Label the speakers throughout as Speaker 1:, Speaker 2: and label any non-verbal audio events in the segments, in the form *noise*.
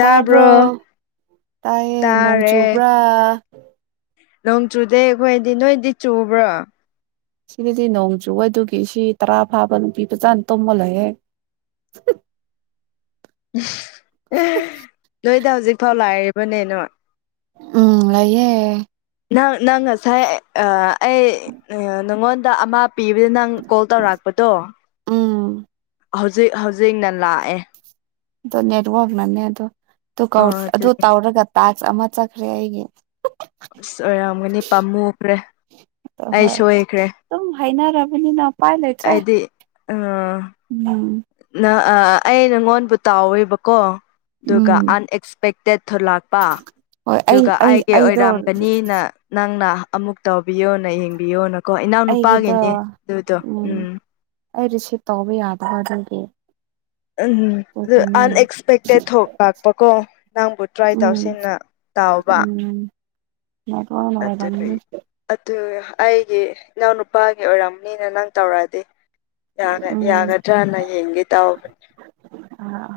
Speaker 1: ꯇꯥꯕ꯭ꯔꯣ ꯇꯥꯏꯌꯦ ꯅꯣꯡ
Speaker 2: ꯇꯥꯔꯦ
Speaker 1: ꯆꯨꯕ꯭ꯔꯥ
Speaker 2: ꯅꯣꯡ ꯆꯨꯗꯦ ꯑꯩꯈꯣꯏꯗꯤ ꯅꯣꯏꯗꯤ ꯆꯨꯕ꯭ꯔꯥ
Speaker 1: ꯁꯤꯗꯗꯤ ꯅꯣꯡ ꯆꯨꯕ ꯑꯗꯨꯒꯤ ꯁꯤ ꯇꯔꯥ ꯐꯥꯕ ꯅꯨꯄꯤ ꯐꯖꯥꯅ ꯇꯨꯝꯃ ꯂꯩꯌꯦ
Speaker 2: ꯅꯣꯏꯗ ꯍꯧꯖꯤꯛ ꯐꯥꯎ ꯂꯩꯔꯤꯕꯅꯦ ꯅꯣꯢ
Speaker 1: ꯎꯝ ꯂꯩꯌꯦ
Speaker 2: ꯅꯪ ꯅꯪ ꯉꯁꯥꯏ ꯑꯥ ꯑꯩ ꯅꯪꯉꯣꯟꯗ ꯑꯃ ꯄꯤꯕꯗ ꯅꯪ ꯀꯣꯜ ꯇꯧꯔꯛꯄꯗꯣ
Speaker 1: ꯎꯝ
Speaker 2: ꯍꯧꯖꯤꯛ ꯍꯧꯖꯤꯛꯅ ꯂꯥꯛꯑꯦ
Speaker 1: ꯑꯗꯨ ꯅꯦꯠꯋꯥꯛꯅꯅꯦ ꯑꯗꯨ ꯑꯗꯨ
Speaker 2: ꯑ
Speaker 1: ꯀꯧ
Speaker 2: ꯑꯗꯨꯒꯤ
Speaker 1: ꯇꯧꯔꯒ ꯇꯥꯥꯛꯁ ꯑꯃ ꯆꯠꯈ꯭ꯔꯦ ꯑꯩꯒꯤ
Speaker 2: ꯑꯁ ꯑꯣꯏꯔꯝꯒꯅꯤ ꯄꯥꯝꯃꯨꯈ꯭ꯔꯦ
Speaker 1: ꯑꯗꯣ
Speaker 2: ꯑꯩ
Speaker 1: ꯍꯣꯏ
Speaker 2: ꯁꯣꯏꯈ꯭ꯔꯦ
Speaker 1: ꯑꯗꯨꯝ ꯍꯥꯏꯅꯔꯕꯅꯤꯅ ꯎꯄꯥꯏ ꯂꯩꯇ꯭ꯔꯦ
Speaker 2: ꯑꯩꯗꯤ
Speaker 1: ꯎꯝ
Speaker 2: ꯑꯩ ꯅꯪꯉꯣꯟꯕꯨ ꯇꯥꯎꯋꯦꯕꯀꯣ ꯑꯗꯨꯒ
Speaker 1: ꯎꯝ
Speaker 2: ꯑꯟꯑꯛꯁꯄꯦꯛꯇꯦꯠ ꯊꯣꯛꯂꯥꯛ ꯄ
Speaker 1: ꯍꯣꯏ ꯑꯩ
Speaker 2: ꯑꯗꯨꯒ
Speaker 1: ꯑꯩ
Speaker 2: ꯑꯩꯒꯤ
Speaker 1: ꯑꯩꯗꯣ
Speaker 2: ꯑꯣꯏꯔꯝꯒꯅꯤꯅ ꯅꯪꯅ ꯑꯃꯨꯛ ꯇꯧꯕꯤꯌꯣꯅ ꯌꯦꯡꯕꯤꯌꯣꯅꯀꯣ ꯏꯅꯥꯎ
Speaker 1: ꯑꯩꯒꯤꯗꯣ
Speaker 2: ꯅꯨꯄꯥꯒꯤꯅꯦ ꯑꯗꯨꯗꯣ ꯎꯝ
Speaker 1: ꯑꯩ ꯔꯤꯁꯤꯞ ꯇꯧꯕ ꯌꯥꯗꯕ ꯑꯗꯨꯒꯤ
Speaker 2: ꯎꯝ ꯑꯗꯨ
Speaker 1: ꯑꯗꯨꯒꯤꯅꯦ
Speaker 2: ꯑꯟꯑꯛꯁꯄꯦꯛꯇꯦꯠ ꯊꯣꯛ ꯂꯥꯛꯄꯀꯣ ꯅꯪꯕꯨ ꯇ꯭ꯔꯥꯏ
Speaker 1: ꯎꯝ
Speaker 2: ꯇꯧꯁꯤꯅ ꯇꯥꯎꯕ
Speaker 1: ꯃꯥꯋꯥꯅ ꯑꯣꯢꯔꯝꯒꯅꯤ
Speaker 2: ꯑꯗꯨꯅꯤ ꯑꯩꯒꯤ ꯏꯅꯥꯎꯅꯨꯄꯥꯒꯤ ꯑꯣꯏꯔꯝꯅꯤꯅ ꯅꯪ ꯇꯧꯔꯛꯑꯗꯤ ꯌꯥꯒ
Speaker 1: ꯎꯝ
Speaker 2: ꯌꯥꯒꯗ꯭ꯔꯅ ꯌꯦꯡꯒꯦ ꯇꯥꯎꯕꯅꯤ
Speaker 1: ꯑꯥ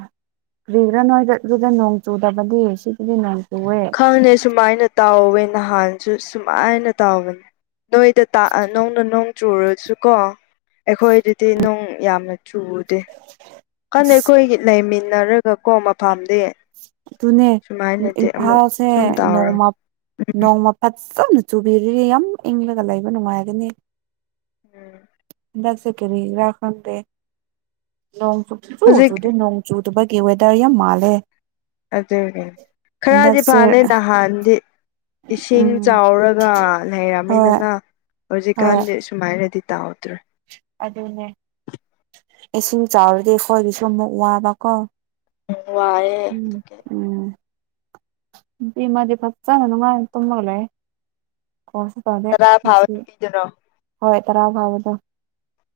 Speaker 1: ꯀ꯭ꯔꯤꯒꯤꯔꯥ ꯅꯣꯏꯗ ꯑꯗꯨꯨꯗ ꯅꯣꯡ ꯆꯨꯗꯕꯗꯤ ꯁꯤꯗꯗꯤ ꯅꯣꯡ ꯆꯨꯋꯦ
Speaker 2: ꯈꯪꯗꯦ ꯁꯨꯃꯥꯏꯅ ꯇꯥꯎꯋꯦ ꯅꯍꯥꯟꯁꯨ ꯁꯨꯃꯥꯏꯅ ꯇꯧꯕꯅꯦ ꯅꯣꯏꯗ ꯇꯥꯛ ꯅꯣꯡꯅ ꯅꯣꯡ ꯆꯨꯔꯁꯨꯀꯣ ꯑꯩꯈꯣꯏꯗꯗꯤ ꯅꯣꯡ ꯌꯥꯝꯅ ꯆꯨꯗꯦ ꯈꯪꯗꯦ
Speaker 1: ꯑꯁ
Speaker 2: ꯑꯩꯈꯣꯏ ꯂꯩꯃꯤꯟꯅꯔꯒꯀꯣ ꯃꯐꯝꯗꯤ
Speaker 1: ꯑꯗꯨꯅꯦ
Speaker 2: ꯁꯨꯃꯥꯏꯅꯗꯤ ꯑꯃꯨꯛ
Speaker 1: ꯏꯝꯐꯥꯜꯁꯦ
Speaker 2: ꯁꯨꯝ ꯇꯧꯔ
Speaker 1: ꯅꯣꯡꯃ ꯅꯣꯡꯃ ꯐꯖꯅ ꯆꯨꯕꯤꯔꯗꯤ ꯌꯥꯝ ꯏꯪꯂꯒ ꯂꯩꯕ ꯅꯨꯡꯉꯥꯏꯒꯅꯤ
Speaker 2: ꯎꯝ
Speaker 1: ꯍꯟꯗꯛꯁ‌ꯦ ꯀꯔꯤꯒꯤꯔ ꯈꯪꯗꯦ ꯅꯣꯡ ꯁꯨꯛꯆꯨ
Speaker 2: ꯍꯧꯖꯤꯛ
Speaker 1: ꯆꯨꯗ‌ꯦ ꯅꯣꯡ ꯆꯨꯗꯕꯒꯤ ꯋꯦꯗꯥꯔ ꯌꯥꯝ ꯃꯥꯜꯂꯦ ꯫
Speaker 2: ꯑꯗꯨꯅ‌ꯦ ꯈꯔꯗꯤ
Speaker 1: ꯍꯟꯗꯛꯁꯦ
Speaker 2: ꯐꯅꯤꯗ ꯅꯍꯥꯟꯗꯤ ꯏꯁꯤꯡ
Speaker 1: ꯎꯝ
Speaker 2: ꯆꯥꯎꯔꯒ
Speaker 1: ꯍꯣꯏ
Speaker 2: ꯂꯩꯔꯝꯃꯦꯗꯅ
Speaker 1: ꯍꯣꯏ
Speaker 2: ꯍꯧꯖꯤꯛꯀꯥꯟꯗꯤ ꯁꯨꯃꯥꯏꯅꯗꯤ ꯇꯧꯗ꯭ꯔꯦ ꯫
Speaker 1: ꯑꯗꯨꯅꯦ ꯏꯁꯤꯡ ꯆꯥꯎꯔꯗꯤ ꯈꯣꯏꯒꯤꯁꯨ ꯑꯃꯨꯛ ꯋꯥꯕꯀꯣ ꯫
Speaker 2: ꯎꯝ ꯋꯥꯏꯌ‌ꯦ ꯫
Speaker 1: ꯎꯝ ꯅꯨꯄꯤ ꯑꯃꯗꯤ ꯐꯖꯅ ꯅꯨꯡꯉꯥꯏꯅ ꯇꯨꯝꯃꯒ ꯂꯩꯌ‌ꯦ ꯫ ꯒꯣꯜꯁꯨ ꯄꯥꯢꯗꯦ
Speaker 2: ꯇꯔꯥ ꯐꯥꯕ ꯅꯨꯄꯤ‌ꯗꯨꯔ‌ꯣ
Speaker 1: ꯍꯣꯏ ꯇꯔꯥ ꯐꯥꯕꯗꯣ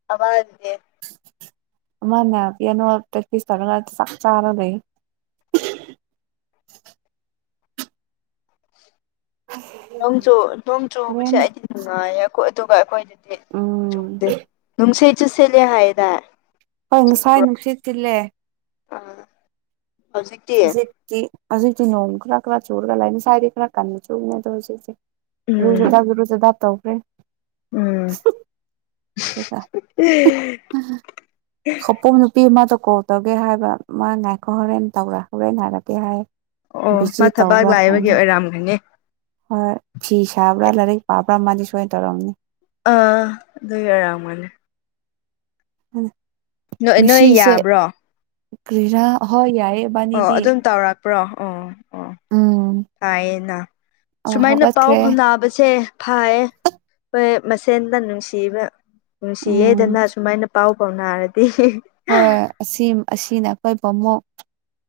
Speaker 2: *unintelligible* ꯑꯗꯨꯗ‌ꯦ
Speaker 1: ꯑꯃꯅ *unintelligible* ꯄ꯭ꯔꯥꯛꯇꯤꯁ ꯇꯧꯔꯒ ꯆꯥꯛ ꯆꯥꯔ ꯂꯩ ꯫
Speaker 2: ꯅꯣꯡ ꯆꯨ ꯅꯣꯡ ꯆꯨꯕꯁꯦ
Speaker 1: ꯍꯣꯔꯦꯟꯅ
Speaker 2: ꯑꯩꯗꯤ ꯅꯨꯡꯉꯥꯏꯌꯦ ꯑꯈ‌ꯣꯏ ꯑꯗꯨꯒ ꯑꯩꯈꯣꯏꯗꯤ *unintelligible*
Speaker 1: ꯎꯝ
Speaker 2: ꯆꯨꯗ‌ꯦ ꯅꯨꯡꯁꯤꯠꯁꯨ ꯁꯤꯠꯂ‌ꯦ ꯍꯥꯏꯌ‌ꯦꯗ ꯫
Speaker 1: ꯍ‌ꯣꯏ ꯉꯁꯥꯏ ꯅꯨꯡꯁꯤꯠ ꯁꯤꯠꯂꯦ ꯫
Speaker 2: ꯎꯝ
Speaker 1: ꯍꯧꯖꯤꯛꯇꯤ ꯍꯧꯖꯤꯛꯇꯤ ꯅꯣꯡ ꯈꯔ ꯈꯔ ꯆꯨꯔꯒ ꯂꯥꯏꯔꯤ ꯉꯁꯥꯏꯗꯤ ꯈꯔ ꯀꯟꯅ ꯆꯨꯕꯅꯦꯗ‌ꯣ ꯍꯧꯖꯤꯛꯇꯤ
Speaker 2: ꯎꯝ
Speaker 1: *unintelligible* ꯇꯧꯈ꯭ꯔꯦ
Speaker 2: ꯎꯝ
Speaker 1: *inaudible* ꯈꯧꯄꯨꯝ ꯅꯨꯄꯤ ꯑꯃꯗ ꯀꯣꯜ ꯇꯧꯒꯦ ꯍꯥꯏꯕ ꯃꯥ ꯉꯥꯏꯈꯣ ꯍꯣꯔꯦꯟ ꯇꯧꯔꯛ ꯍꯣꯔꯦꯟ ꯍꯥꯏꯔꯛꯀꯦ ꯍꯥꯏ ꯫
Speaker 2: ꯑꯣ ꯃꯥ
Speaker 1: ꯕꯤꯖꯤ
Speaker 2: ꯊꯕꯛ
Speaker 1: ꯇꯧꯕ꯭ꯔꯥ
Speaker 2: ꯂꯥꯛꯏꯕꯒꯤ
Speaker 1: ꯈꯪꯗ‌ꯦ ꯫
Speaker 2: ꯑꯣꯏꯔꯝꯒꯅꯤ
Speaker 1: ꯍꯣꯏ ꯐꯤ ꯁꯥꯕ꯭ꯔꯥ ꯂꯥꯏꯔꯤꯛ ꯄꯥꯕ꯭ꯔꯥ ꯑꯃꯗꯤ ꯁꯣꯏꯅ ꯇꯧꯔꯝꯅꯤ ꯫
Speaker 2: ꯑꯥ ꯑꯗꯨꯒꯤ ꯑ‌ꯣꯏꯔꯝꯒꯅꯤ ꯅꯣꯏ ꯅꯣꯏ
Speaker 1: ꯃꯤꯁꯤꯁꯦ
Speaker 2: ꯌꯥꯕ꯭ꯔꯣ
Speaker 1: ꯀꯔꯤꯔꯥ ꯍꯣꯏ ꯌꯥꯏꯌꯦ ꯫
Speaker 2: ꯑꯣ ꯑꯗꯨꯝ ꯇꯧꯔꯛꯄ꯭ꯔꯣ ꯑꯣ ꯑꯣ
Speaker 1: ꯎꯝ
Speaker 2: ꯐꯥꯏꯌꯦꯅ
Speaker 1: ꯑꯣ
Speaker 2: ꯁꯨꯃꯥꯏꯅ ꯄꯥꯎ
Speaker 1: ꯍꯧꯒꯠꯈ꯭ꯔꯦ
Speaker 2: ꯐꯥꯎꯅꯕꯁꯦ ꯐꯩꯌꯦ ꯫ ꯈꯣꯏ ꯃꯁꯦꯟꯗ ꯅꯨꯡꯁꯤꯕ
Speaker 1: ꯎꯝ
Speaker 2: ꯅꯨꯡꯁꯤꯌꯦꯗꯅ ꯁꯨꯃꯥꯏꯅ ꯄꯥꯎ ꯐꯥꯎꯅꯔꯗꯤ ꯫
Speaker 1: ꯍꯣꯏ ꯑꯁꯤ ꯑꯁꯤꯅꯦ ꯑꯩꯈꯣꯏꯕꯨ ꯑꯃꯨꯛ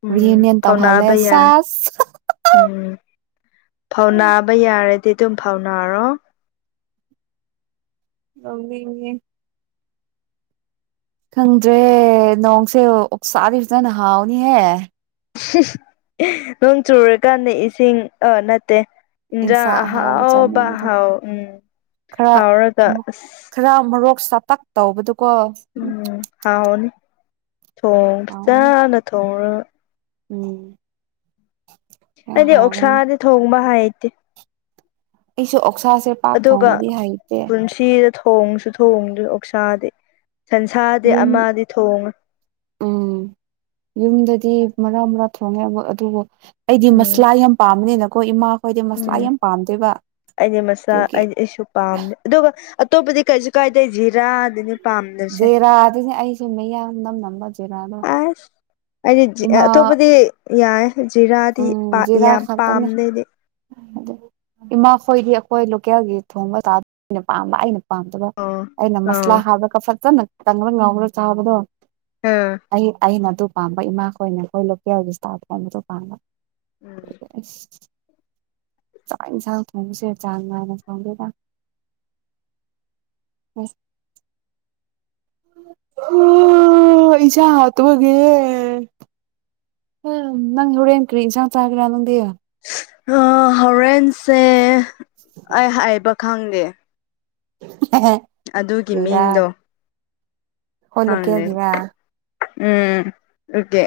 Speaker 2: ꯎꯝ
Speaker 1: ꯔꯤꯌꯨꯅꯤꯌꯟ ꯇꯧꯍꯜꯂꯦ
Speaker 2: ꯐꯥꯎꯅꯕ ꯌꯥꯏ
Speaker 1: ꯁ‌ꯦꯁ ꯫
Speaker 2: ꯎꯝ ꯐꯧꯅꯥꯕ ꯌꯥꯔꯗꯤ ꯑꯗꯨꯝ ꯐꯥꯎꯅꯔꯣ ꯫
Speaker 1: ꯇꯧꯅꯤꯡꯉ‌ꯦ ꯈꯪꯗ꯭ꯔꯦ ꯅꯣꯡꯁꯦ ꯑꯣꯛꯁꯥꯗꯤ ꯐꯖꯅ ꯍꯥꯎꯅꯤꯍꯦ ꯫
Speaker 2: *unintelligible* ꯅꯣꯡ ꯆꯨꯔꯀꯥꯟꯗ ꯏꯁꯤꯡ ꯑꯥ ꯅꯠꯇꯦ ꯏꯟꯖꯥꯡ
Speaker 1: ꯏꯟꯁꯥꯡ
Speaker 2: ꯑꯍꯥꯎꯕ
Speaker 1: ꯆꯥꯅꯤꯡꯕꯗꯣ
Speaker 2: ꯍꯥꯎ ꯎꯝ
Speaker 1: ꯈꯔ
Speaker 2: ꯍꯥꯎꯔꯒ ꯑꯁ
Speaker 1: ꯈꯔ ꯃꯣꯔꯣꯛ ꯁꯥꯇꯛ ꯇꯧꯕꯗꯨꯀꯣ
Speaker 2: ꯎꯝ ꯍꯥꯎꯔꯅꯤ ꯊꯣꯡ
Speaker 1: ꯍꯥꯎꯒꯅꯤ
Speaker 2: ꯐꯤꯖꯥꯅ ꯊꯣꯡꯔꯒ ꯫
Speaker 1: ꯎꯝ ꯌꯥꯝ
Speaker 2: ꯑꯩꯗꯤ
Speaker 1: ꯍꯥꯎꯒꯅꯤ
Speaker 2: ꯑꯣꯛꯁꯥꯗꯤ ꯊꯣꯡꯕ ꯍꯩꯇꯦ ꯫
Speaker 1: ꯑꯩꯁꯨ ꯑꯣꯛꯁꯥꯁ‌ꯦ
Speaker 2: ꯑꯗꯨꯒ ꯄꯨꯟꯁꯤꯗ ꯊꯣꯡꯁꯨ ꯊꯣꯡꯗ꯭‌ꯔꯤ ꯑ‌ꯣꯛꯁꯥꯗꯤ ꯫ ꯁꯟꯁꯥꯗꯤ
Speaker 1: ꯌꯨꯝ
Speaker 2: ꯑꯃꯗꯤ ꯊꯣꯡꯉꯦ ꯫
Speaker 1: ꯎꯝ ꯌꯨꯝꯗꯗꯤ ꯃꯔꯥꯛ ꯃꯔꯥꯛ ꯊꯣꯡꯉꯦꯕ ꯑꯗꯨꯕꯨ ꯑꯩꯗꯤ
Speaker 2: ꯎꯝ
Speaker 1: ꯃꯁꯂꯥ ꯌꯥꯝ ꯄꯥꯝꯕꯅꯤꯅꯀꯣ ꯏꯃꯥ
Speaker 2: ꯎꯝ ꯑꯩꯗꯤ ꯃꯁꯂꯥ
Speaker 1: ꯑꯗꯨꯒꯤ
Speaker 2: ꯑꯩꯗꯤ ꯑꯩꯁꯨ ꯄꯥꯝꯃꯦ ꯑꯗꯨꯒ ꯑꯇꯣꯞꯄꯗꯤ ꯀꯔꯤꯁꯨ ꯀꯥꯏꯗꯦ ꯖꯤꯔꯥ
Speaker 1: ꯖꯦꯔꯥ ꯑꯗꯨꯅꯦ ꯑꯩꯁꯨ ꯃꯌꯥꯡ ꯃꯅꯝ ꯅꯝꯕ ꯖꯦꯔꯥꯗꯣ
Speaker 2: ꯑꯁ ꯑꯩꯗꯤ
Speaker 1: ꯏꯃꯥ
Speaker 2: ꯑꯇꯣꯞꯄꯗꯤ ꯌꯥꯏꯌꯦ ꯖꯤꯔꯥꯗꯤ ꯄꯥ
Speaker 1: ꯎꯝ ꯖꯤꯔꯥ
Speaker 2: ꯌꯥꯝ
Speaker 1: ꯈꯛꯇꯅꯦ
Speaker 2: ꯄꯥꯝꯗꯦ ꯑꯩꯗꯤ
Speaker 1: *inaudible* ꯏꯃꯥꯈꯣꯏꯗꯤ ꯑꯩꯈꯣꯏ ꯂꯣꯀꯦꯜꯒꯤ ꯊꯣꯡꯕ ꯊꯥꯛꯕꯁꯤꯅ ꯄꯥꯝꯕ ꯑꯩꯅ ꯄꯥꯝꯇꯕ
Speaker 2: ꯑꯣ
Speaker 1: ꯑꯩꯅ ꯃꯁꯂꯥ
Speaker 2: ꯑꯣ
Speaker 1: ꯍꯥꯞꯄꯒ ꯐꯖꯅ ꯀꯪꯔꯥ ꯉꯧꯔ ꯆꯥꯕꯗꯣ
Speaker 2: ꯑꯝ
Speaker 1: ꯑꯩ ꯑꯩꯅ ꯑꯗꯨ ꯄꯥꯝꯕ ꯏꯃꯥꯈꯣꯏꯅ ꯑꯩꯈꯣꯢ ꯂꯣꯀꯦꯜꯒꯤ ꯁꯥ ꯊꯣꯡꯕꯗꯨ ꯄꯥꯝꯕ
Speaker 2: ꯎꯝ
Speaker 1: ꯑꯁ ꯆꯥꯛ ꯏꯟꯁꯥꯡ ꯊꯣꯡꯕꯁꯦ ꯆꯥꯡ ꯅꯥꯏꯅꯥ ꯊꯣꯡꯗꯦꯗꯥ *inaudible* *unintelligible* ꯌꯦꯟꯁꯥꯡ ꯍꯥꯎꯇꯕꯒꯤꯅꯦ ꯎꯝ ꯅꯪ ꯍꯣꯔꯦꯟ ꯀ꯭ꯔꯤ ꯏꯟꯁꯥꯡ ꯆꯥꯒꯦꯔꯥ ꯅꯪꯗꯤ
Speaker 2: ꯑꯥ ꯍꯧꯔꯦꯟꯁꯦ ꯑꯩ ꯍꯥꯏꯕ ꯈꯪꯗꯦ
Speaker 1: *unintelligible*
Speaker 2: ꯑꯗꯨꯒꯤ
Speaker 1: ꯀꯔꯤꯔꯥ
Speaker 2: ꯃꯤꯡꯗꯣ
Speaker 1: ꯑꯩꯈꯣꯏ
Speaker 2: ꯈꯪꯗꯦ
Speaker 1: ꯂꯣꯀꯦꯜꯒꯤꯔꯥ
Speaker 2: ꯎꯝ ꯎꯀꯦ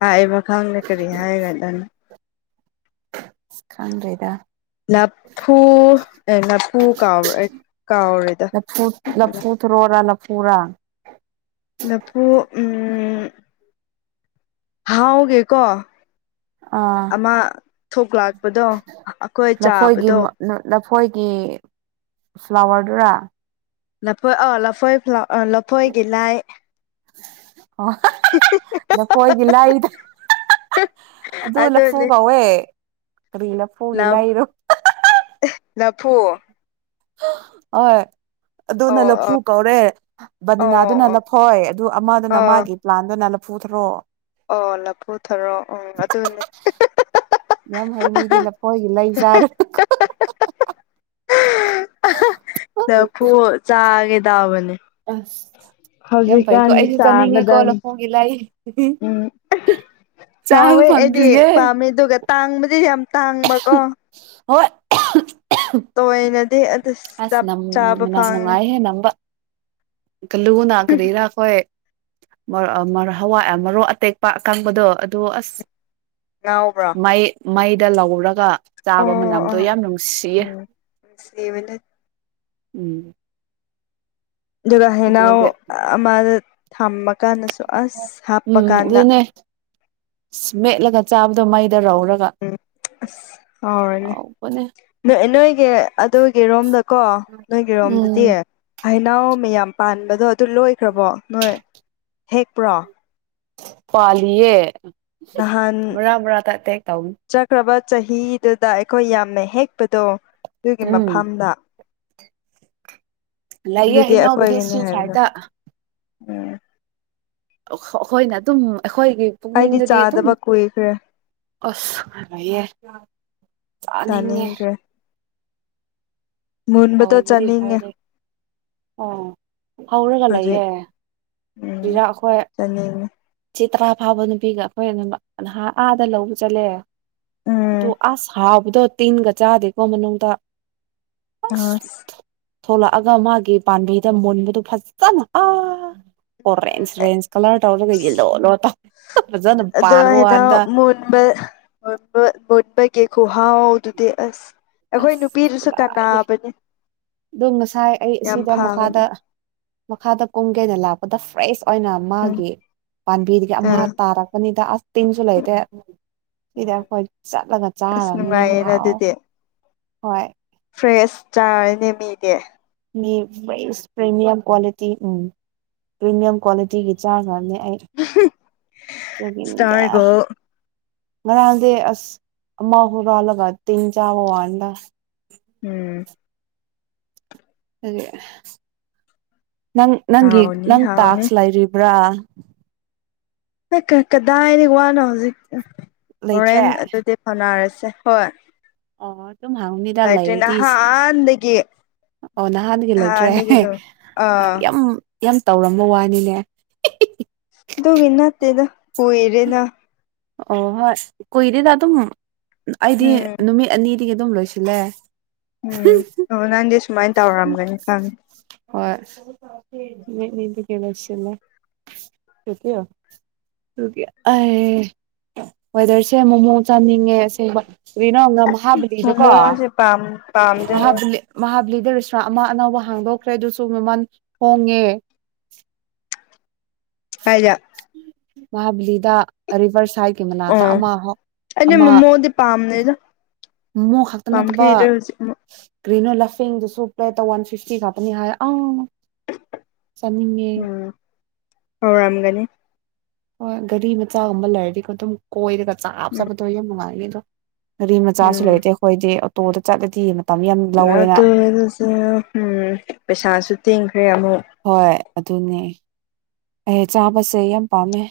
Speaker 2: ꯍꯥꯏꯕ ꯈꯪꯗꯦ ꯀꯔꯤ ꯍꯥꯏꯔꯗꯣꯏꯅꯣ
Speaker 1: ꯈꯪꯗ꯭ꯔꯦꯗ
Speaker 2: ꯂꯐꯨ ꯑꯦ ꯂꯐꯨ ꯀꯥꯎꯔ ꯑꯦ ꯀꯥꯎꯔꯣꯢꯗ
Speaker 1: ꯊꯥꯔꯣꯔꯥ ꯂꯐꯨꯔꯥ
Speaker 2: ꯂꯐꯨ ꯎꯝ ꯍꯥꯎꯒꯤꯀꯣ
Speaker 1: ꯑꯥ
Speaker 2: ꯑꯃ ꯊꯣꯛꯂꯥꯛꯄꯗꯣ ꯑꯩꯈꯣꯏ ꯆꯥꯕꯗꯣ
Speaker 1: ꯅ ꯂꯐꯣꯏꯒꯤ ꯐ꯭ꯂꯥꯋꯔꯗꯨꯔꯥ
Speaker 2: ꯂꯐꯣꯏ ꯑꯣ ꯂꯐꯣꯏ ꯐ꯭ꯂ ꯑꯥ ꯂꯐꯣꯏꯒꯤ ꯂꯥꯏ
Speaker 1: ꯑꯣ *unintelligible* ꯂꯐꯣꯏꯒꯤ ꯂꯥꯏꯗꯨ *unintelligible* ꯑꯗꯨ ꯂꯐꯨ ꯀꯧꯋꯦ ꯀꯔꯤꯅꯣ
Speaker 2: ꯂꯞ ꯑꯍꯦ ꯂꯐꯨ
Speaker 1: *unintelligible* ꯍꯣꯏ ꯑꯗꯨꯅ
Speaker 2: ꯑꯣ ꯑꯣ
Speaker 1: ꯂꯐꯨ ꯀꯧꯔꯦ ꯕꯅꯥꯅꯗꯨꯅ
Speaker 2: ꯑꯣ
Speaker 1: ꯂꯐꯣꯏ ꯑꯗꯨ ꯑꯃꯗꯨꯅ ꯃꯥꯒꯤ ꯄ꯭ꯂꯥꯟꯗꯨꯅ ꯂꯐꯨꯊ꯭ꯔꯣ
Speaker 2: ꯑꯣ ꯂꯐꯨꯊꯔꯣ ꯑꯣ ꯑꯗꯨꯅꯦ
Speaker 1: ꯌꯥꯝ ꯍꯩ ꯃꯤꯗꯤ ꯂꯐꯣꯏꯒꯤ ꯂꯩ ꯆꯥꯔꯦ
Speaker 2: *unintelligible* ꯂꯥꯐꯨ ꯆꯥꯒꯦ ꯇꯥꯎꯕꯅꯦ
Speaker 1: ꯑꯝ ꯌꯥꯝ ꯐꯩꯀꯣ ꯑꯩꯁꯨ ꯆꯥꯅꯤꯡꯉꯦ ꯀꯣ
Speaker 2: ꯆꯥꯕꯗ
Speaker 1: ꯂꯐꯨꯒꯤ ꯂꯥꯢ
Speaker 2: ꯎꯝ
Speaker 1: *unintelligible* ꯆꯥꯕ
Speaker 2: ꯍꯥꯎꯋꯦ ꯑꯩꯗꯤ
Speaker 1: ꯐꯪꯗ꯭ꯔꯤꯌꯦ
Speaker 2: ꯄꯥꯝꯃꯦ ꯑꯗꯨꯒ ꯇꯥꯡꯕꯗꯤ ꯌꯥꯝ ꯇꯥꯡꯕꯀꯣ
Speaker 1: ꯍꯣꯏ
Speaker 2: ꯇꯣꯏꯅꯗꯤ ꯑꯗꯨ ꯆꯞ ꯆꯥꯕ ꯐꯪꯗꯦ
Speaker 1: ꯑꯦ ꯅꯝꯕ ꯀꯂꯨꯅ ꯀꯔꯤꯔ ꯈꯣꯏ ꯃꯔ ꯑ ꯃꯔꯣꯏ ꯍꯋꯥꯏ ꯑ ꯃꯣꯔꯣꯛ ꯑꯇꯦꯛꯄ ꯑꯀꯪꯕꯗꯣ ꯑꯗꯨ ꯑꯁ
Speaker 2: ꯉꯥꯎꯕ꯭ꯔꯥ
Speaker 1: ꯑꯩ ꯃꯩꯗ ꯂꯧꯔꯒ ꯆꯥꯕ
Speaker 2: ꯑꯣ
Speaker 1: ꯃꯅꯝꯗꯣ
Speaker 2: ꯑꯣ
Speaker 1: ꯌꯥꯝ ꯅꯨꯡꯁꯤꯌꯦ
Speaker 2: ꯎꯝ ꯅꯨꯡꯁꯤꯕꯅꯦ
Speaker 1: ꯎꯝ
Speaker 2: ꯑꯗꯨꯒ ꯍꯩꯅꯧ
Speaker 1: ꯑꯗꯨꯒꯤ
Speaker 2: ꯑꯃꯗ ꯊꯝꯃꯀꯥꯟꯗꯁꯨ
Speaker 1: ꯎꯝ ꯑꯗꯨꯅꯦ ꯃꯦꯠꯂꯒ ꯆꯥꯕꯗꯣ ꯃꯩꯗ ꯂꯧꯔꯒ
Speaker 2: ꯎꯝ ꯑꯁ ꯍꯥꯎꯔꯅꯦ
Speaker 1: ꯃꯥꯅꯦ
Speaker 2: ꯅꯣꯏ ꯅꯣꯏꯒꯤ ꯑꯗꯨꯒꯤꯔꯣꯝꯗꯀꯣ ꯅꯣꯏꯒꯤꯔꯣꯝꯗꯗꯤ
Speaker 1: ꯎꯝ
Speaker 2: ꯍꯩꯅꯧ ꯃꯌꯥꯝ ꯄꯥꯟꯕꯗꯣ ꯑꯗꯨ ꯂꯣꯏꯈ꯭ꯔꯕꯣ ꯅꯣꯏ ꯍꯦꯛꯄ꯭ꯔꯣ
Speaker 1: ꯄꯥꯜꯂꯤꯌꯦ
Speaker 2: ꯅꯍꯥꯟ
Speaker 1: ꯃꯔꯥ ꯃꯔꯥꯗ ꯑꯦꯇꯦꯛ ꯇꯧꯅꯤ
Speaker 2: ꯆꯠꯈ꯭ꯔꯕ ꯆꯍꯤꯗꯨꯗ ꯑꯩꯈꯣꯏ ꯌꯥꯝꯅ ꯍꯦꯛꯄꯗꯣ ꯑꯗꯨꯒꯤ
Speaker 1: ꯎꯝ
Speaker 2: ꯃꯐꯝꯗ
Speaker 1: ꯂꯩꯌꯦ
Speaker 2: ꯑꯗꯨꯗꯤ
Speaker 1: ꯍꯩꯅꯧꯕꯨꯗꯤ
Speaker 2: ꯑꯩꯈꯣꯏꯒꯅꯤ
Speaker 1: ꯁꯤ
Speaker 2: ꯍꯥꯏꯕꯗꯣ
Speaker 1: ꯁꯥꯏꯗ
Speaker 2: ꯎꯝ
Speaker 1: ꯑꯩꯈꯣꯏꯅ ꯑꯗꯨꯝ ꯑꯩꯈꯣꯏꯒꯤ
Speaker 2: ꯑꯩꯗꯤ
Speaker 1: ꯄꯨꯛꯅꯤꯡꯗꯗꯤ ꯑꯗꯨꯝ
Speaker 2: ꯆꯥꯗꯕ ꯀꯨꯏꯈ꯭ꯔꯦ
Speaker 1: ꯑꯁ ꯂꯩꯌꯦ ꯆꯥꯅꯤꯡꯉꯦ
Speaker 2: ꯆꯥꯅꯤꯡꯈ꯭ꯔꯦ ꯃꯨꯟꯕꯗꯣ
Speaker 1: ꯍꯥꯎꯕꯗꯤ
Speaker 2: ꯆꯥꯅꯤꯡꯉꯦ
Speaker 1: ꯍꯥꯎꯗꯦ ꯑꯣ ꯍꯧꯔꯒ
Speaker 2: ꯍꯧꯖꯤꯛ
Speaker 1: ꯂꯩꯌꯦ
Speaker 2: ꯎꯝ
Speaker 1: ꯁꯤꯗ ꯑꯩꯈꯣꯏ
Speaker 2: ꯆꯥꯅꯤꯡꯉꯦ
Speaker 1: ꯁꯤ ꯇꯔꯥ ꯐꯥꯕ ꯅꯨꯄꯤꯒ ꯑꯩꯈꯣꯏ ꯑꯗꯨꯝꯍ ꯑꯥꯗ ꯂꯧꯕ ꯆꯠꯂꯦ ꯑꯗꯨ
Speaker 2: ꯎꯝ
Speaker 1: ꯑꯁ ꯍꯥꯎꯕꯗꯣ ꯇꯤꯟꯒ ꯆꯥꯗꯦꯀꯣ ꯃꯅꯨꯡꯗ ꯑꯁ ꯊꯣꯛꯂꯛꯑꯒ ꯃꯥꯒꯤ ꯄꯥꯕꯤꯗ ꯃꯨꯟꯕꯗꯨ ꯐꯖꯅ ꯑꯥ
Speaker 2: ꯎꯝ
Speaker 1: ꯑꯣꯔꯦꯟꯖ ꯔꯦꯟꯖ ꯀꯥꯂꯔ ꯇꯧꯔꯒ ꯌꯦꯂꯣ ꯂꯣ ꯇꯧꯋꯦ ꯐꯖꯅ ꯄꯥꯟꯕ ꯋꯥꯅꯤꯗ
Speaker 2: ꯃꯦꯠ ꯃꯕ *unintelligible* ꯃꯟꯕꯒꯤ ꯈꯨꯍꯥꯎꯗꯨꯗꯤ ꯑꯁ ꯑꯩꯈꯣꯏ
Speaker 1: ꯑꯁ
Speaker 2: ꯅꯨꯄꯤꯗꯨꯁꯨ
Speaker 1: ꯀꯗꯥꯏꯗꯒꯤ
Speaker 2: ꯀꯥꯟꯅꯕꯅꯤ
Speaker 1: ꯑꯗꯨꯝ ꯉꯁꯥꯏ ꯑꯩ
Speaker 2: ꯌꯥꯝ
Speaker 1: ꯑꯁꯤꯗ
Speaker 2: ꯐꯕꯅꯦ
Speaker 1: ꯃꯈꯥꯗ ꯃꯈꯥꯗ ꯀꯨꯝꯒꯦꯅ ꯂꯥꯛꯄꯗ ꯐ꯭ꯔꯦꯁ ꯑꯣꯏꯅ
Speaker 2: ꯎꯝ
Speaker 1: ꯃꯥꯒꯤ ꯄꯥꯝꯕꯤꯗꯒꯤ ꯑꯃ
Speaker 2: ꯑꯥ
Speaker 1: ꯇꯥꯔꯛꯄꯅꯤꯗ ꯑꯁ ꯇꯤꯟꯁꯨ ꯂꯩꯇꯦ ꯁꯤꯗ ꯑꯩꯈꯣꯏ ꯆꯠꯂꯒ
Speaker 2: ꯑꯁ
Speaker 1: ꯆꯥꯔꯅꯤ ꯌꯥꯝ
Speaker 2: ꯅꯨꯡꯉꯥꯏꯌꯦꯅ
Speaker 1: ꯍꯥꯎꯋꯦ
Speaker 2: ꯑꯗꯨꯗꯤ
Speaker 1: ꯍꯣꯏ
Speaker 2: ꯐ꯭ꯔꯦꯁ ꯆꯥꯔꯦꯅꯦ ꯃꯤꯗꯤ
Speaker 1: ꯃꯤ ꯄ꯭ꯔꯤꯃꯤꯌꯝ ꯀ꯭ꯋꯥꯂꯤꯇꯤ ꯎꯝ ꯄ꯭ꯔꯤꯃꯤꯌꯝ ꯀ꯭ꯋꯥꯂꯤꯇꯤꯒꯤ ꯆꯥꯒ꯭ꯔꯝꯅꯦ ꯑꯩ ꯑꯗꯨꯒꯤꯅꯤꯗ
Speaker 2: ꯁꯇꯥꯔꯒꯣ
Speaker 1: ꯉꯔꯥꯡꯗꯤ ꯑꯁ ꯑꯃ ꯍꯨꯔꯜꯂꯕ ꯇꯤꯟ ꯆꯥꯕꯩ ꯋꯥꯅꯤꯗ
Speaker 2: ꯎꯝ
Speaker 1: ꯑꯗꯨꯒꯤ ꯅꯪ ꯅꯪꯒꯤ
Speaker 2: ꯍꯥꯎꯅꯤ
Speaker 1: ꯅꯪ
Speaker 2: ꯍꯥꯎꯅꯤ
Speaker 1: ꯇꯥꯛꯁ ꯂꯩꯔꯤꯕ꯭ꯔꯥ
Speaker 2: ꯀ ꯀꯗꯥꯏꯗꯩ ꯋꯥꯅꯣ ꯍꯧꯖꯤꯛ
Speaker 1: ꯂꯩꯇ꯭ꯔꯦ
Speaker 2: ꯍꯣꯔꯦꯟ ꯑꯗꯨꯗꯤ ꯐꯥꯎꯅꯔꯁꯦ ꯍꯣꯏ
Speaker 1: ꯑꯣ ꯗꯨꯝ ꯍꯥꯎꯅꯤ
Speaker 2: ꯂꯩꯇ꯭ꯔꯦ ꯅꯍꯥꯟꯗꯒꯤ
Speaker 1: ꯑꯣ ꯅꯍꯥꯟꯗꯒꯤ ꯂꯩꯇ꯭ꯔꯦ
Speaker 2: ꯅꯍꯥꯟꯗꯒꯤ ꯂꯣꯏ ꯑꯥ
Speaker 1: ꯌꯥꯝ ꯌꯥꯝ ꯇꯧꯔꯝꯕꯩ ꯋꯥꯅꯤꯅꯦ
Speaker 2: ꯑꯗꯨꯒꯤ ꯅꯠꯇꯦꯗ ꯀꯨꯏꯔꯦꯅ
Speaker 1: ꯑꯣ ꯍꯣꯏ ꯀꯨꯏꯗꯦꯗ ꯑꯗꯨꯝ ꯑꯩꯗꯤ
Speaker 2: ꯎꯝ
Speaker 1: ꯅꯨꯃꯤꯠ ꯑꯅꯤꯗꯩ ꯑꯗꯨꯝ ꯂꯣꯏꯁꯤꯜꯂꯦ
Speaker 2: ꯎꯝ ꯑꯣ ꯅꯪꯗꯤ ꯁꯨꯃꯥꯏꯅ ꯇꯧꯔꯝꯒꯅꯤ ꯈꯪꯉꯦ
Speaker 1: ꯍꯣꯏ ꯅꯨꯃꯤꯠ ꯅꯤꯅꯗ ꯂꯣꯢꯁꯤꯜꯂꯦ *unintelligible* ꯑꯗꯨꯒꯤ ꯑꯦ ꯋꯦꯗꯥꯔꯁꯦ ꯃꯣꯃꯣ ꯆꯥꯅꯤꯡꯉꯦ ꯑꯁꯦꯡꯕ ꯀꯔꯤꯅꯣ ꯃꯍꯥꯕꯂꯤꯗꯀꯣ
Speaker 2: ꯃꯣꯃꯣꯁꯦ ꯄꯥꯝ ꯄꯥꯝꯗ꯭ꯔꯦ
Speaker 1: ꯃꯍꯥꯂꯤ ꯃꯍꯥꯕꯂꯤꯗ ꯑꯃ ꯑꯅꯧꯕ ꯍꯥꯡꯗꯣꯛꯈ꯭ꯔꯦ ꯑꯗꯨꯁꯨ ꯃꯃꯜ ꯍꯣꯡꯉꯦ
Speaker 2: ꯀꯥꯢꯗ
Speaker 1: ꯃꯍꯥꯕꯂꯤꯗ ꯔꯤꯚꯔ ꯁꯥꯏꯠꯀꯤ ꯃꯅꯥꯛꯇ ꯑꯃ ꯑꯃ
Speaker 2: ꯗꯤ ꯄꯥꯝꯗꯦꯗ
Speaker 1: ꯃꯣꯃꯣ ꯈꯛꯇ ꯅꯠꯇꯕ
Speaker 2: ꯄꯥꯝꯈꯤꯗ꯭ꯔꯦ ꯍꯧꯖꯤꯛ
Speaker 1: ꯒ꯭ꯔꯤꯅꯣ ꯂꯐꯤꯡꯗꯨꯁꯨ ꯄ꯭ꯂꯦꯠꯇ ꯋꯥꯟ ꯐꯤꯐꯇꯤ ꯈꯥꯛꯇꯅꯤ ꯍꯥꯏꯌꯦ ꯑꯥ ꯆꯅꯤꯡꯉꯦ
Speaker 2: ꯎꯝ ꯍꯧꯔꯝꯒꯅꯤ
Speaker 1: ꯍꯣꯏ ꯒꯥꯔꯤ ꯃꯆꯥꯒꯨꯝꯕ ꯂꯩꯔꯗꯤꯀꯣ ꯑꯗꯨꯝ ꯀꯣꯏꯔꯒ ꯆꯥꯞ
Speaker 2: ꯎꯝ
Speaker 1: ꯆꯥꯕꯗꯣ ꯌꯥꯝ ꯅꯨꯡꯉꯥꯏꯅꯤ ꯑꯗꯣ ꯒꯥꯔꯤ ꯃꯆꯥꯁꯨ ꯂꯩꯇꯦ
Speaker 2: ꯎꯝ
Speaker 1: ꯑꯩꯈꯣꯏꯗꯤ ꯑꯣꯇꯣꯗ ꯆꯠꯂꯗꯤ ꯃꯇꯝ ꯌꯥꯝ ꯂꯧꯋꯦꯅ
Speaker 2: ꯑꯗꯨ ꯄꯩꯁꯥꯁꯨ ꯇꯦꯡꯈ꯭ꯔꯦ ꯑꯃꯨꯛ
Speaker 1: ꯍꯣꯏ ꯑꯗꯨꯅꯦ ꯑꯦ ꯆꯥꯕꯁꯦ ꯌꯥꯝ ꯄꯥꯝꯃꯦ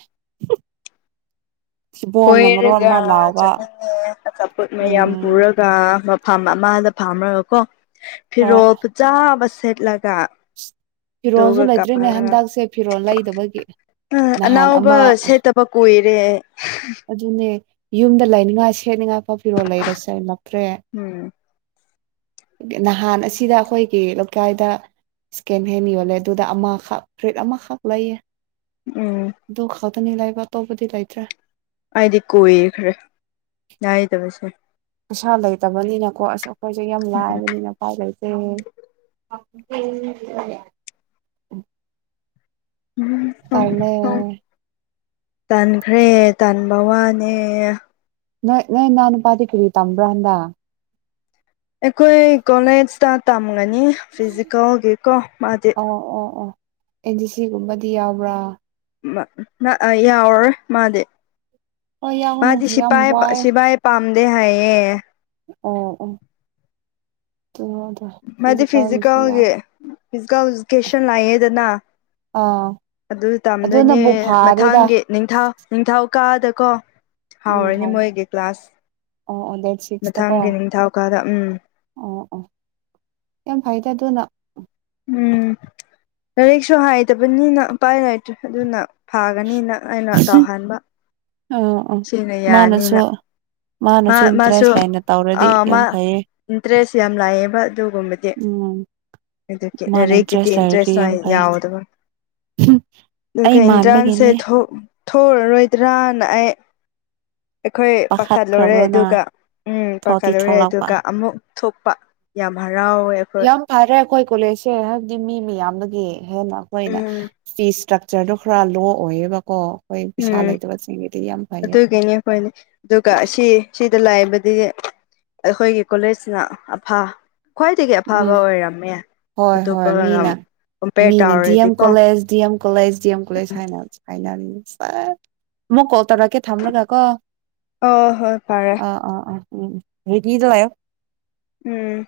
Speaker 1: ꯊꯤꯕꯣꯡꯅ ꯃꯔꯣꯟ
Speaker 2: ꯀꯣꯏꯔꯒ
Speaker 1: ꯑꯃ ꯂꯥꯎꯕ
Speaker 2: ꯆꯠꯅꯤꯡꯉꯦ ꯑꯆꯥꯄꯣꯠ ꯃꯌꯥꯝ
Speaker 1: ꯎꯝ
Speaker 2: ꯄꯨꯔꯒ ꯃꯐꯝ ꯑꯃꯗ ꯐꯥꯝꯃꯒ ꯀꯣ
Speaker 1: ꯍꯣꯏ
Speaker 2: ꯐꯤꯔꯣꯜ ꯐꯖꯕ ꯁꯦꯠꯂꯒ
Speaker 1: ꯐꯤꯔꯣꯜꯁꯨ
Speaker 2: ꯑꯗꯨꯒ
Speaker 1: ꯂꯩꯇ꯭ꯔꯤꯅꯦ ꯍꯟꯗꯛꯁꯦ ꯐꯤꯔꯣꯜ ꯂꯩꯗꯕꯒꯤ
Speaker 2: ꯑ
Speaker 1: ꯅꯍꯥꯟ
Speaker 2: ꯑꯅꯥꯎꯕ
Speaker 1: ꯑꯃ
Speaker 2: ꯁꯦꯠꯇꯕ ꯀꯨꯏꯔꯦ
Speaker 1: ꯑꯗꯨꯅꯦ ꯌꯨꯝꯗ ꯂꯩꯅꯤꯡꯉꯥꯏ ꯁꯦꯠꯅꯤꯉꯥꯏ ꯐꯥꯎꯕ ꯐꯤꯔꯣꯜ ꯂꯩꯁꯤꯜꯂꯛꯇ꯭ꯔꯦ
Speaker 2: ꯎꯝ
Speaker 1: ꯅꯍꯥꯟ ꯑꯁꯤꯗ ꯑꯩꯈꯣꯏꯒꯤ ꯂꯩꯀꯥꯏꯗ ꯏꯁꯀꯦꯟ ꯍꯦꯟ ꯌꯣꯜꯂꯦ ꯑꯗꯨꯗ ꯑꯃꯈꯛ ꯐꯨꯔꯤꯠ ꯑꯃꯈꯛ ꯂꯩꯌꯦ
Speaker 2: ꯎꯝ
Speaker 1: ꯑꯗꯨ ꯈꯛꯇꯅꯤ ꯂꯩꯕ ꯑꯇꯣꯞꯄꯗꯤ ꯂꯩꯇ꯭ꯔꯦ
Speaker 2: ꯑꯩꯗꯤ ꯀꯨꯏꯈ꯭ꯔꯦ ꯂꯩꯗꯕꯁꯦ
Speaker 1: ꯄꯩꯁꯥ ꯂꯩꯇꯕꯅꯤꯅꯀꯣ ꯑꯁ ꯑꯩꯈꯣꯏꯁꯦ ꯌꯥꯝ ꯂꯥꯏꯕꯅꯤꯅ ꯎꯄꯥꯏꯂꯩꯇꯦ *unintelligible* ꯇꯜꯂꯦ
Speaker 2: *unintelligible* ꯇꯟꯈ꯭ꯔꯦ ꯇꯟꯕ ꯋꯥꯅꯦ
Speaker 1: ꯅꯣꯏ ꯅꯅꯥꯎꯅꯨꯄꯥꯗꯤ ꯀꯔꯤ ꯇꯝꯕ꯭ꯔ ꯍꯟꯗꯛ
Speaker 2: ꯑꯩꯈꯣꯏ ꯀꯣꯂꯦꯖꯇ ꯇꯝꯒꯅꯤ ꯐꯤꯖꯤꯀꯦꯜꯒꯤꯀꯣ ꯃꯥꯗꯤ
Speaker 1: ꯑꯣ ꯑꯣ ꯑꯣ ꯑꯦꯟ ꯁꯤ ꯁꯤ ꯒꯨꯝꯕꯗꯤ ꯌꯥꯎꯕ꯭ꯔꯥ
Speaker 2: ꯌꯥꯎꯔꯔꯣꯏ ꯃꯥꯗꯤ
Speaker 1: ꯍꯣꯏ ꯌꯥꯎꯒꯅꯨ
Speaker 2: ꯃꯥꯗꯤ
Speaker 1: ꯌꯥꯝ
Speaker 2: ꯁꯤꯄꯥꯏ
Speaker 1: ꯋꯥꯏ
Speaker 2: ꯁꯤꯕꯥꯏ ꯄꯥꯝꯗꯦ ꯍꯥꯏꯌꯦ
Speaker 1: ꯑꯣ ꯑꯣ *unintelligible*
Speaker 2: ꯃꯥꯗꯤ
Speaker 1: ꯐꯤꯖꯤꯀꯦꯜꯒꯤꯁꯨ ꯌꯥꯏ
Speaker 2: ꯐꯤꯖꯤꯀꯦꯜꯒꯤ ꯐꯤꯖꯤꯀꯦꯜ ꯏꯖꯨꯀꯦꯁꯟ ꯂꯥꯛꯑꯦꯗꯅ
Speaker 1: ꯑꯥ
Speaker 2: ꯑꯗꯨ ꯇꯝꯗꯣꯏꯅꯦ
Speaker 1: ꯑꯗꯨꯅꯕꯨ ꯐꯥꯔꯦꯗ
Speaker 2: ꯃꯊꯪꯒꯤ ꯅꯤꯡꯊꯧ ꯅꯤꯡꯊꯧ ꯀꯥꯕꯗꯀꯣ
Speaker 1: ꯎꯝ
Speaker 2: ꯍꯧꯔꯅꯤ
Speaker 1: ꯍꯧ
Speaker 2: ꯃꯣꯏꯒꯤ
Speaker 1: ꯑꯣ ꯑꯣ ꯗꯦꯠ
Speaker 2: ꯀ꯭ꯂꯥꯁ
Speaker 1: ꯁꯤꯛꯁꯇꯀꯣ
Speaker 2: ꯃꯊꯪꯒꯤ ꯅꯤꯡꯊꯧꯀꯥꯕꯗ ꯎꯝ
Speaker 1: ꯑꯣ ꯑꯣ ꯌꯥꯝ ꯐꯩꯗ ꯑꯗꯨꯅ
Speaker 2: ꯎꯝ ꯂꯥꯏꯔꯤꯛꯁꯨ ꯍꯩꯇꯕꯅꯤꯅ ꯎꯄꯥꯏ ꯂꯩꯇ꯭ꯔꯦ ꯑꯗꯨꯅ ꯐꯥꯒꯅꯤꯅ ꯑꯩꯅ ꯇꯧꯍꯟꯕ
Speaker 1: ꯑꯣ
Speaker 2: ꯁꯤꯅ ꯌꯥꯅꯤꯅ ꯃꯥ
Speaker 1: ꯃꯥꯅꯁꯨ
Speaker 2: ꯃꯥꯁꯨ
Speaker 1: ꯏꯟꯇꯔꯦꯁ ꯂꯩꯥꯅ ꯇꯧꯔꯗꯤ
Speaker 2: ꯑꯥ ꯃꯥ
Speaker 1: ꯌꯥꯝ ꯐꯩꯌꯦ
Speaker 2: ꯏꯟꯇꯔꯦꯁ ꯌꯥꯝ ꯂꯥꯛꯑꯦꯕ ꯑꯗꯨꯒꯨꯝꯕꯗꯤ
Speaker 1: ꯎꯝ
Speaker 2: ꯑꯗꯨꯒꯤ
Speaker 1: ꯃꯥꯅ
Speaker 2: ꯂꯥꯏꯔꯤꯛꯀꯤꯗꯤ
Speaker 1: ꯂꯩꯔꯗꯤ
Speaker 2: ꯏꯟꯇꯔꯦꯁ
Speaker 1: ꯌꯥꯝ
Speaker 2: ꯈꯔ
Speaker 1: ꯐꯩ
Speaker 2: ꯌꯥꯎꯗꯕ
Speaker 1: ꯑꯩ
Speaker 2: *unintelligible* ꯏꯟꯇ꯭ꯔꯥꯟꯁꯦ
Speaker 1: ꯃꯥꯟꯕꯒꯤꯅꯦ
Speaker 2: ꯊꯣꯛ ꯊꯣꯛꯑꯔꯣꯏꯗ꯭ꯔꯅ ꯑꯩ ꯑꯩꯈꯣꯏ ꯄꯥꯈꯠꯂꯨꯔꯦ
Speaker 1: ꯄꯥꯈꯠꯈ꯭ꯔꯕ꯭ꯔꯣ ꯅꯪ
Speaker 2: ꯑꯗꯨꯒ ꯎꯝ
Speaker 1: ꯊꯣꯛꯇꯤ
Speaker 2: ꯄꯥꯈꯠꯂꯨꯔꯦ
Speaker 1: ꯊꯣꯛꯂꯛꯄ
Speaker 2: ꯑꯗꯨꯒ ꯑꯃꯨꯛ ꯊꯣꯛꯄ ꯌꯥꯝ ꯍꯔꯥꯎꯋꯦ ꯑꯩꯈꯣꯏ
Speaker 1: ꯌꯥꯝ ꯐꯔꯦ ꯑꯩꯈꯣꯏ ꯀꯣꯂꯦꯖꯁꯦ ꯍꯥꯏꯕꯗꯤ ꯃꯤ ꯃꯤꯌꯥꯝꯗꯒꯤ ꯍꯦꯟꯅ ꯑꯩꯈꯣꯏꯅ
Speaker 2: ꯎꯝ
Speaker 1: ꯐꯤ ꯏꯁꯇ꯭ꯔꯛꯆꯔꯗꯣ ꯈꯔ ꯂꯣ ꯑꯣꯏꯌꯦꯕꯀꯣ ꯑꯩꯈꯣꯏ ꯄꯩꯁꯥ
Speaker 2: ꯎꯝ
Speaker 1: ꯂꯩꯇꯕꯁꯤꯡꯒꯤꯗꯤ ꯌꯥꯝ ꯐꯩꯌꯦ
Speaker 2: ꯑꯗꯨꯒꯤꯅꯦ ꯑꯩꯈꯣꯏꯅꯦ ꯑꯗꯨꯒ ꯑꯁꯤ ꯁꯤꯗ ꯂꯩꯕꯗꯤ ꯑꯩꯈꯣꯏꯒꯤ ꯀꯣꯂꯦꯖꯁꯤꯅ ꯑꯐ ꯈ꯭ꯋꯥꯏꯗꯒꯤ ꯑꯐꯕ
Speaker 1: ꯎꯝ
Speaker 2: ꯑꯣꯏꯔꯝꯃꯦ
Speaker 1: ꯍꯣꯏ
Speaker 2: ꯑꯇꯣꯞꯄ
Speaker 1: ꯍꯣꯏ
Speaker 2: ꯂꯝ
Speaker 1: ꯃꯤꯅ ꯃꯤꯅ DM college DM college DM college ꯍꯥꯏꯅ ꯍꯥꯏꯅꯔꯤꯃꯤ ꯁꯦꯁ ꯑꯃꯨꯛ ꯀꯣꯜ ꯇꯧꯔꯛꯀꯦ ꯊꯝꯂꯒ ꯀꯣ
Speaker 2: ꯑ ꯍꯣꯏ ꯐꯔꯦ
Speaker 1: ꯑꯥ ꯑꯥ ꯑꯥ ꯎꯝ ꯔꯦꯗꯤꯗ ꯂꯩꯌꯨ
Speaker 2: ꯎꯝ